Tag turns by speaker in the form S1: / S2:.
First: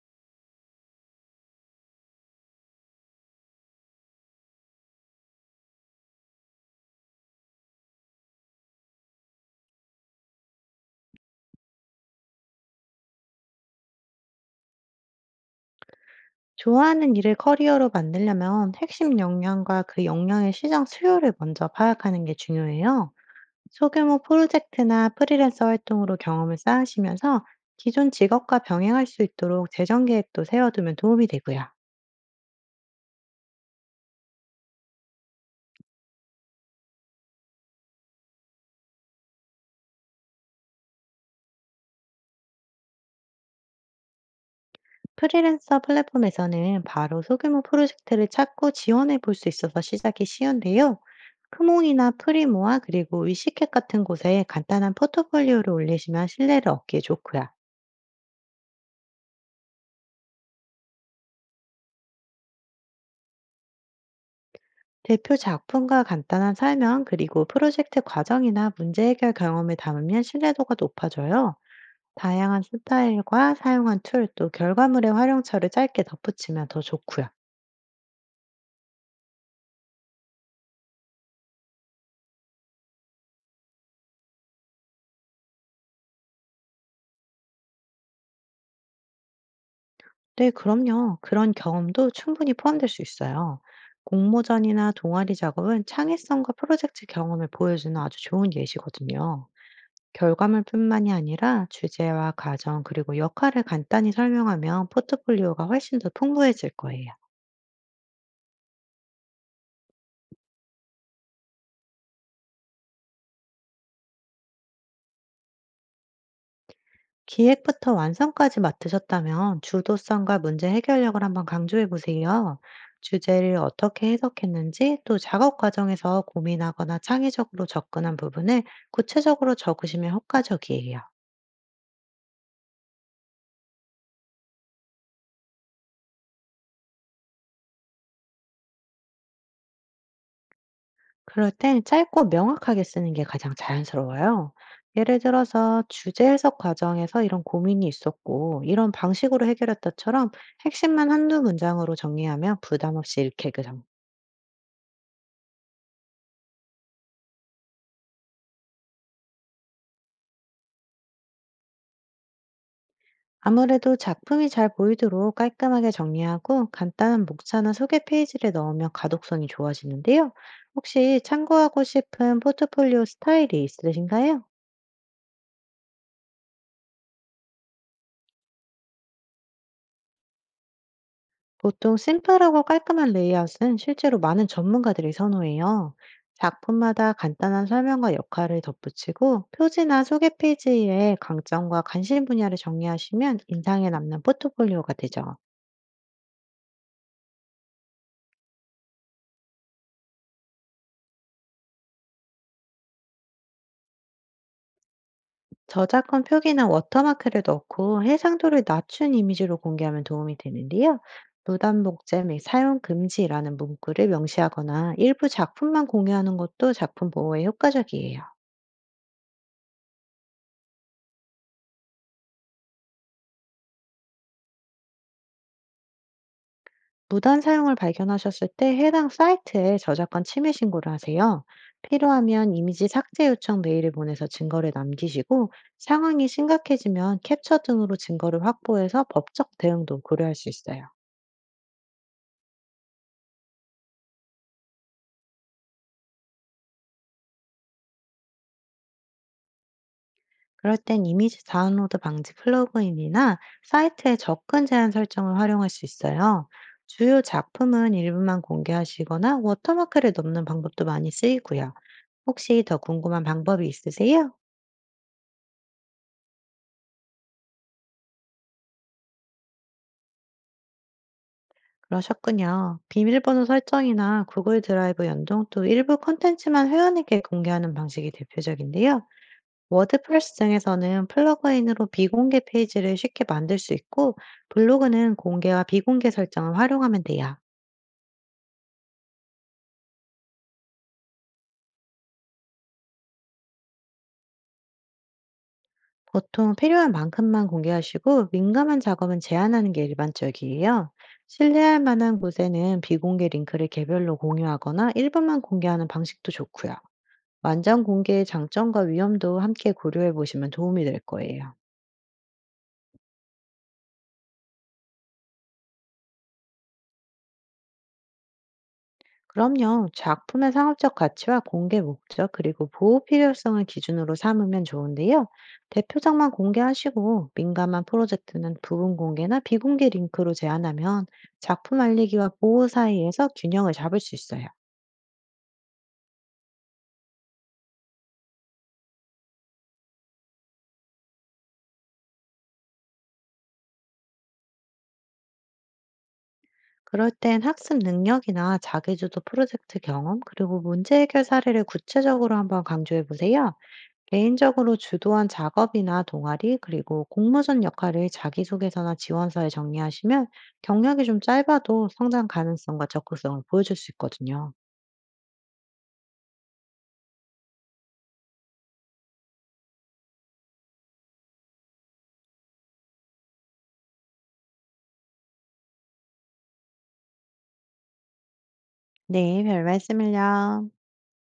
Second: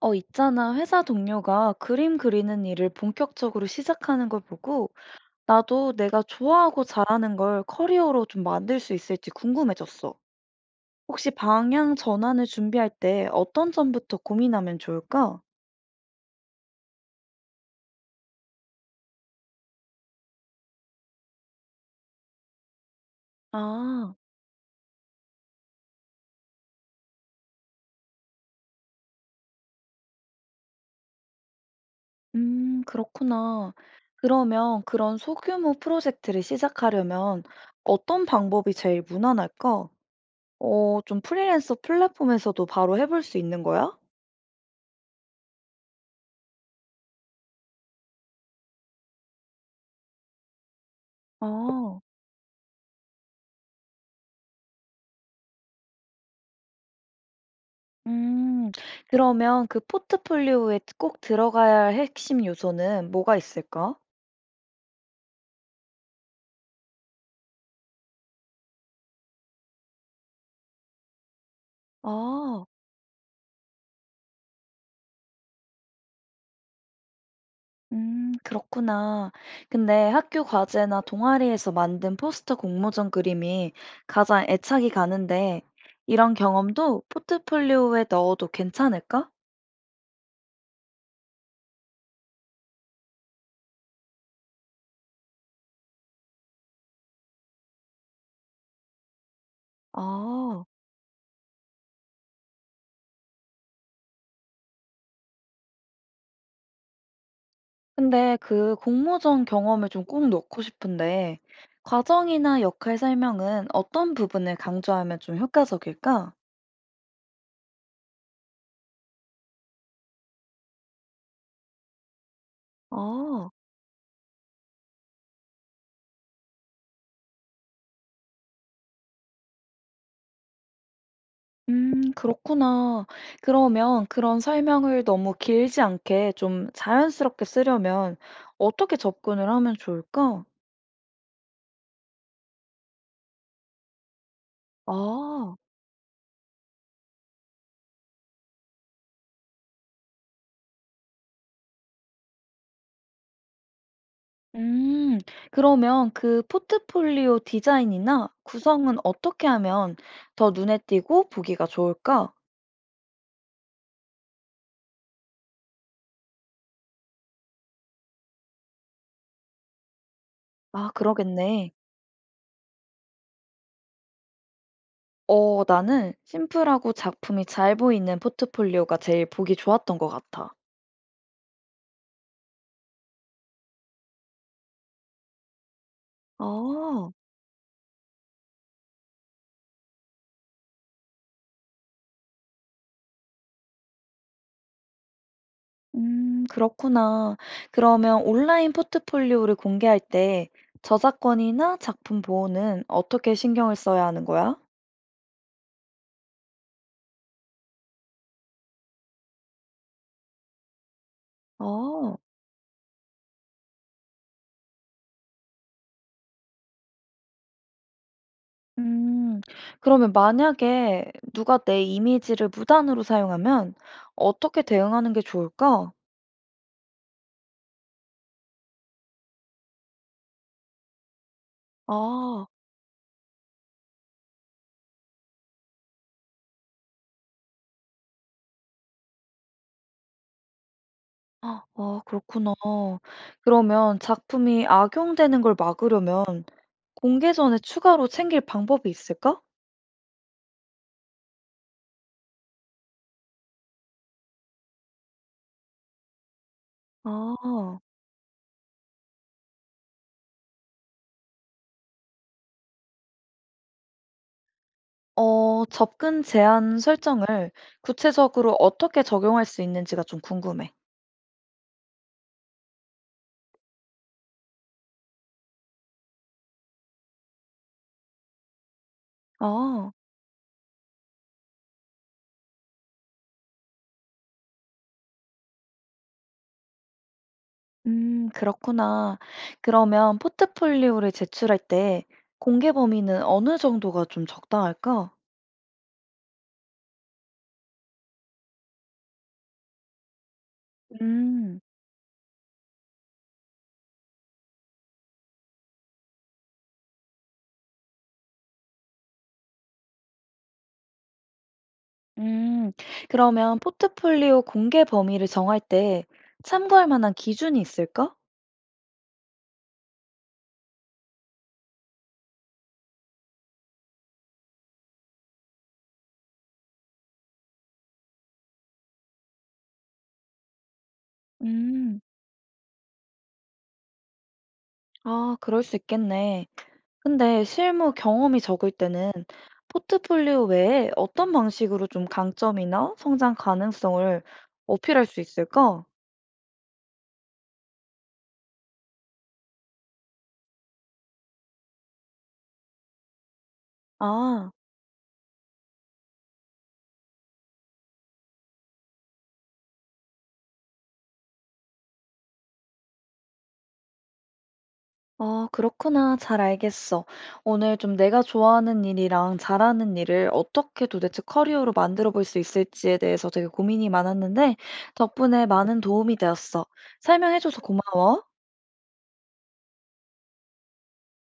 S1: 있잖아. 회사 동료가 그림 그리는 일을 본격적으로 시작하는 걸 보고 나도 내가 좋아하고 잘하는 걸 커리어로 좀 만들 수 있을지 궁금해졌어. 혹시 방향 전환을 준비할 때 어떤 점부터 고민하면 좋을까?
S2: 좋아하는 일을 커리어로 만들려면 핵심 역량과 그 역량의 시장 수요를 먼저 파악하는 게 중요해요.
S1: 아,
S2: 소규모 프로젝트나 프리랜서 활동으로 경험을 쌓으시면서 기존 직업과 병행할 수 있도록 재정 계획도 세워두면 도움이 되고요.
S1: 그렇구나. 그러면 그런 소규모 프로젝트를 시작하려면 어떤 방법이 제일 무난할까? 좀 프리랜서 플랫폼에서도 바로 해볼 수 있는 거야?
S2: 프리랜서 플랫폼에서는 바로 소규모 프로젝트를 찾고 지원해 볼 수 있어서 시작이 쉬운데요.
S1: 아.
S2: 크몽이나 프리모아 그리고 위시캣 같은 곳에 간단한 포트폴리오를 올리시면 신뢰를 얻기에 좋고요.
S1: 음. 그러면 그 포트폴리오에 꼭 들어가야 할 핵심 요소는 뭐가 있을까?
S2: 대표 작품과 간단한 설명, 그리고 프로젝트 과정이나 문제 해결 경험을 담으면 신뢰도가 높아져요. 다양한
S1: 아.
S2: 스타일과 사용한 툴, 또 결과물의 활용처를 짧게 덧붙이면 더 좋고요.
S1: 그렇구나. 근데 학교 과제나 동아리에서 만든 포스터 공모전 그림이 가장 애착이 가는데 이런 경험도 포트폴리오에 넣어도 괜찮을까?
S2: 네, 그럼요. 그런 경험도 충분히 포함될 수 있어요. 공모전이나 동아리 작업은 창의성과 프로젝트 경험을 보여주는 아주 좋은 예시거든요.
S1: 아.
S2: 결과물뿐만이 아니라 주제와 과정, 그리고 역할을 간단히 설명하면 포트폴리오가 훨씬 더 풍부해질 거예요.
S1: 근데 그 공모전 경험을 좀 꼭 넣고 싶은데 과정이나 역할 설명은 어떤 부분을 강조하면 좀 효과적일까?
S2: 기획부터 완성까지 맡으셨다면 주도성과 문제 해결력을 한번 강조해 보세요.
S1: 아.
S2: 주제를 어떻게 해석했는지 또 작업 과정에서 고민하거나 창의적으로 접근한 부분을 구체적으로 적으시면 효과적이에요.
S1: 그렇구나. 그러면 그런 설명을 너무 길지 않게 좀 자연스럽게 쓰려면 어떻게 접근을 하면 좋을까?
S2: 그럴 땐 짧고 명확하게 쓰는 게 가장 자연스러워요. 예를
S1: 아.
S2: 들어서 주제 해석 과정에서 이런 고민이 있었고 이런 방식으로 해결했다처럼 핵심만 한두 문장으로 정리하면 부담 없이 읽히게
S1: 음. 그러면 그 포트폴리오 디자인이나 구성은 어떻게 하면 더 눈에 띄고 보기가 좋을까?
S2: 아무래도 작품이 잘 보이도록 깔끔하게 정리하고 간단한 목차나 소개 페이지를 넣으면 가독성이 좋아지는데요.
S1: 아
S2: 혹시
S1: 그러겠네.
S2: 참고하고 싶은 포트폴리오 스타일이 있으신가요?
S1: 어 나는 심플하고 작품이 잘 보이는 포트폴리오가 제일 보기 좋았던 것 같아.
S2: 보통 심플하고 깔끔한 레이아웃은 실제로 많은 전문가들이 선호해요.
S1: 아.
S2: 작품마다 간단한 설명과 역할을 덧붙이고 표지나 소개 페이지에 강점과 관심 분야를 정리하시면 인상에 남는 포트폴리오가 되죠.
S1: 그렇구나. 그러면 온라인 포트폴리오를 공개할 때 저작권이나 작품 보호는 어떻게 신경을 써야 하는 거야?
S2: 저작권 표기나 워터마크를 넣고 해상도를 낮춘 이미지로 공개하면 도움이 되는데요.
S1: 어,
S2: 무단복제 및 사용 금지라는 문구를 명시하거나 일부 작품만 공유하는 것도 작품 보호에 효과적이에요.
S1: 음, 그러면 만약에 누가 내 이미지를 무단으로 사용하면 어떻게 대응하는 게 좋을까?
S2: 무단 사용을 발견하셨을 때 해당 사이트에 저작권 침해 신고를 하세요.
S1: 아,
S2: 필요하면 이미지 삭제 요청 메일을 보내서 증거를 남기시고 상황이 심각해지면 캡처 등으로 증거를 확보해서 법적 대응도 고려할 수 있어요.
S1: 아, 그렇구나. 그러면 작품이 악용되는 걸 막으려면 공개 전에 추가로 챙길 방법이 있을까?
S2: 그럴 땐 이미지 다운로드 방지 플러그인이나 사이트의 접근 제한 설정을 활용할 수 있어요. 주요
S1: 아.
S2: 작품은 일부만 공개하시거나 워터마크를 넣는 방법도 많이 쓰이고요. 혹시 더 궁금한 방법이 있으세요?
S1: 접근 제한 설정을 구체적으로 어떻게 적용할 수 있는지가 좀 궁금해.
S2: 그러셨군요. 비밀번호 설정이나 구글 드라이브 연동 또 일부 콘텐츠만 회원에게 공개하는 방식이 대표적인데요.
S1: 어,
S2: 워드프레스 등에서는 플러그인으로 비공개 페이지를 쉽게 만들 수 있고, 블로그는 공개와 비공개 설정을 활용하면 돼요.
S1: 그렇구나. 그러면 포트폴리오를 제출할 때 공개 범위는 어느 정도가 좀 적당할까?
S2: 보통 필요한 만큼만 공개하시고 민감한 작업은 제한하는 게 일반적이에요.
S1: 음,
S2: 신뢰할 만한 곳에는 비공개 링크를 개별로 공유하거나 일부만 공개하는 방식도 좋고요. 완전 공개의 장점과 위험도 함께 고려해 보시면 도움이 될 거예요.
S1: 음, 그러면 포트폴리오 공개 범위를 정할 때 참고할 만한 기준이 있을까?
S2: 그럼요. 작품의 상업적 가치와 공개 목적, 그리고 보호 필요성을 기준으로 삼으면 좋은데요. 대표작만 공개하시고 민감한 프로젝트는 부분 공개나 비공개 링크로 제한하면 작품
S1: 음,
S2: 알리기와 보호 사이에서 균형을 잡을 수 있어요.
S1: 아, 그럴 수 있겠네. 근데 실무 경험이 적을 때는 포트폴리오 외에 어떤 방식으로 좀 강점이나 성장 가능성을 어필할 수 있을까?
S2: 그럴 땐 학습 능력이나 자기주도 프로젝트 경험, 그리고 문제 해결 사례를 구체적으로 한번 강조해 보세요.
S1: 아,
S2: 개인적으로 주도한 작업이나 동아리, 그리고 공모전 역할을 자기소개서나 지원서에 정리하시면 경력이 좀 짧아도 성장 가능성과 적극성을 보여줄 수 있거든요.
S1: 그렇구나. 잘 알겠어. 오늘 좀 내가 좋아하는 일이랑 잘하는 일을 어떻게 도대체 커리어로 만들어 볼 수 있을지에 대해서 되게 고민이 많았는데 덕분에 많은 도움이 되었어. 설명해줘서 고마워.
S2: 네, 별 말씀을요.